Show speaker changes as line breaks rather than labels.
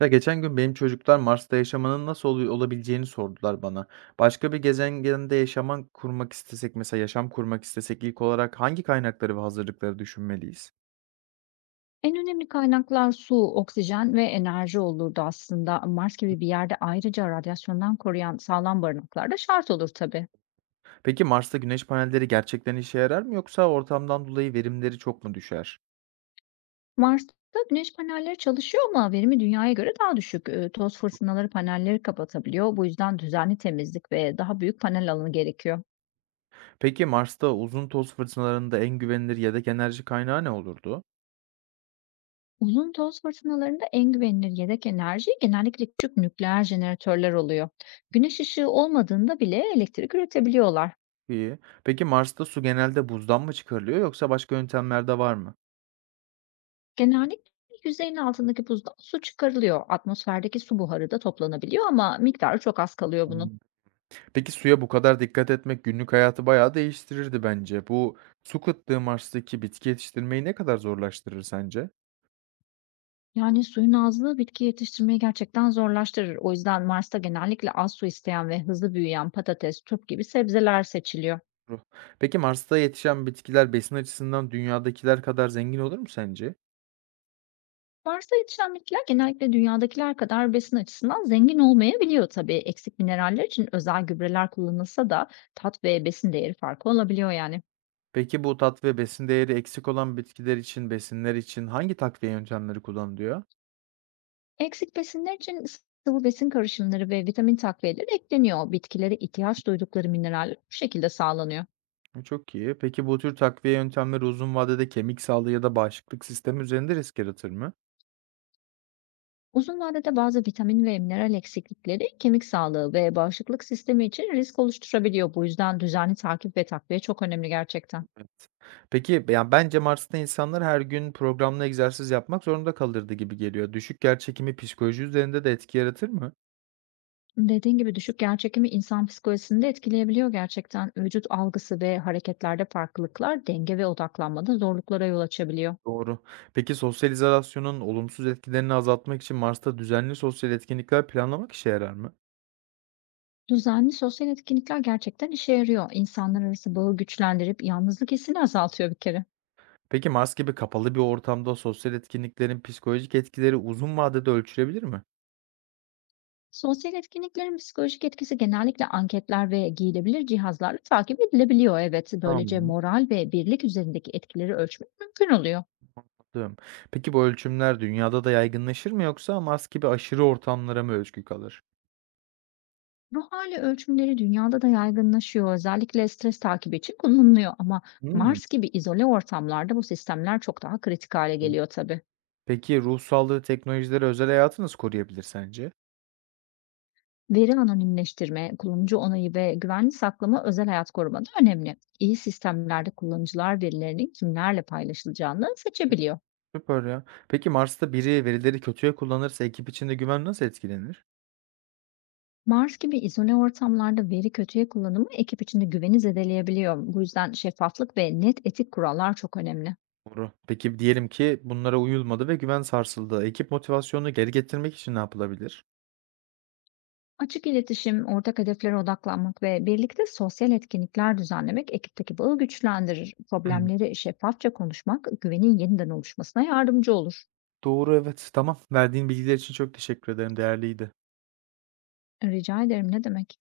Ya geçen gün benim çocuklar Mars'ta yaşamanın nasıl olabileceğini sordular bana. Başka bir gezegende yaşam kurmak istesek, mesela yaşam kurmak istesek ilk olarak hangi kaynakları ve hazırlıkları düşünmeliyiz?
En önemli kaynaklar su, oksijen ve enerji olurdu aslında. Mars gibi bir yerde ayrıca radyasyondan koruyan sağlam barınaklar da şart olur tabii.
Peki Mars'ta güneş panelleri gerçekten işe yarar mı yoksa ortamdan dolayı verimleri çok mu düşer?
Mars'ta güneş panelleri çalışıyor ama verimi dünyaya göre daha düşük. Toz fırtınaları panelleri kapatabiliyor. Bu yüzden düzenli temizlik ve daha büyük panel alanı gerekiyor.
Peki Mars'ta uzun toz fırtınalarında en güvenilir yedek enerji kaynağı ne olurdu?
Uzun toz fırtınalarında en güvenilir yedek enerji genellikle küçük nükleer jeneratörler oluyor. Güneş ışığı olmadığında bile elektrik üretebiliyorlar.
İyi. Peki Mars'ta su genelde buzdan mı çıkarılıyor yoksa başka yöntemler de var mı?
Genellikle yüzeyin altındaki buzdan su çıkarılıyor. Atmosferdeki su buharı da toplanabiliyor ama miktarı çok az kalıyor bunun.
Hmm. Peki suya bu kadar dikkat etmek günlük hayatı bayağı değiştirirdi bence. Bu su kıtlığı Mars'taki bitki yetiştirmeyi ne kadar zorlaştırır sence?
Yani suyun azlığı bitki yetiştirmeyi gerçekten zorlaştırır. O yüzden Mars'ta genellikle az su isteyen ve hızlı büyüyen patates, turp gibi sebzeler seçiliyor.
Ruh. Peki Mars'ta yetişen bitkiler besin açısından dünyadakiler kadar zengin olur mu sence?
Mars'ta yetişen bitkiler genellikle dünyadakiler kadar besin açısından zengin olmayabiliyor tabii. Eksik mineraller için özel gübreler kullanılsa da tat ve besin değeri farkı olabiliyor yani.
Peki bu tat ve besin değeri eksik olan bitkiler için, besinler için hangi takviye yöntemleri kullanılıyor?
Eksik besinler için sıvı besin karışımları ve vitamin takviyeleri ekleniyor. Bitkilere ihtiyaç duydukları mineraller bu şekilde sağlanıyor.
Çok iyi. Peki bu tür takviye yöntemleri uzun vadede kemik sağlığı ya da bağışıklık sistemi üzerinde risk yaratır mı?
Uzun vadede bazı vitamin ve mineral eksiklikleri kemik sağlığı ve bağışıklık sistemi için risk oluşturabiliyor. Bu yüzden düzenli takip ve takviye çok önemli gerçekten.
Peki, yani, bence Mars'ta insanlar her gün programlı egzersiz yapmak zorunda kalırdı gibi geliyor. Düşük yerçekimi psikoloji üzerinde de etki yaratır mı?
Dediğin gibi düşük yer çekimi insan psikolojisini de etkileyebiliyor gerçekten. Vücut algısı ve hareketlerde farklılıklar denge ve odaklanmada zorluklara yol açabiliyor.
Doğru. Peki sosyal izolasyonun olumsuz etkilerini azaltmak için Mars'ta düzenli sosyal etkinlikler planlamak işe yarar mı?
Düzenli sosyal etkinlikler gerçekten işe yarıyor. İnsanlar arası bağı güçlendirip yalnızlık hissini azaltıyor bir kere.
Peki Mars gibi kapalı bir ortamda sosyal etkinliklerin psikolojik etkileri uzun vadede ölçülebilir mi?
Sosyal etkinliklerin psikolojik etkisi genellikle anketler ve giyilebilir cihazlarla takip edilebiliyor. Evet, böylece
Tamam,
moral ve birlik üzerindeki etkileri ölçmek mümkün oluyor.
anladım. Peki bu ölçümler dünyada da yaygınlaşır mı yoksa Mars gibi aşırı ortamlara mı özgü kalır?
Ruh hali ölçümleri dünyada da yaygınlaşıyor. Özellikle stres takibi için kullanılıyor ama
Hımm.
Mars gibi izole ortamlarda bu sistemler çok daha kritik hale geliyor tabii.
Peki ruh sağlığı teknolojileri özel hayatı nasıl koruyabilir sence?
Veri anonimleştirme, kullanıcı onayı ve güvenli saklama özel hayat korumada önemli. İyi sistemlerde kullanıcılar verilerinin kimlerle paylaşılacağını seçebiliyor.
Süper ya. Peki Mars'ta biri verileri kötüye kullanırsa ekip içinde güven nasıl etkilenir?
Mars gibi izole ortamlarda veri kötüye kullanımı ekip içinde güveni zedeleyebiliyor. Bu yüzden şeffaflık ve net etik kurallar çok önemli.
Doğru. Peki diyelim ki bunlara uyulmadı ve güven sarsıldı. Ekip motivasyonunu geri getirmek için ne yapılabilir?
Açık iletişim, ortak hedeflere odaklanmak ve birlikte sosyal etkinlikler düzenlemek ekipteki bağı güçlendirir.
Hı.
Problemleri şeffafça konuşmak güvenin yeniden oluşmasına yardımcı olur.
Doğru evet. Tamam. Verdiğin bilgiler için çok teşekkür ederim. Değerliydi.
Rica ederim, ne demek?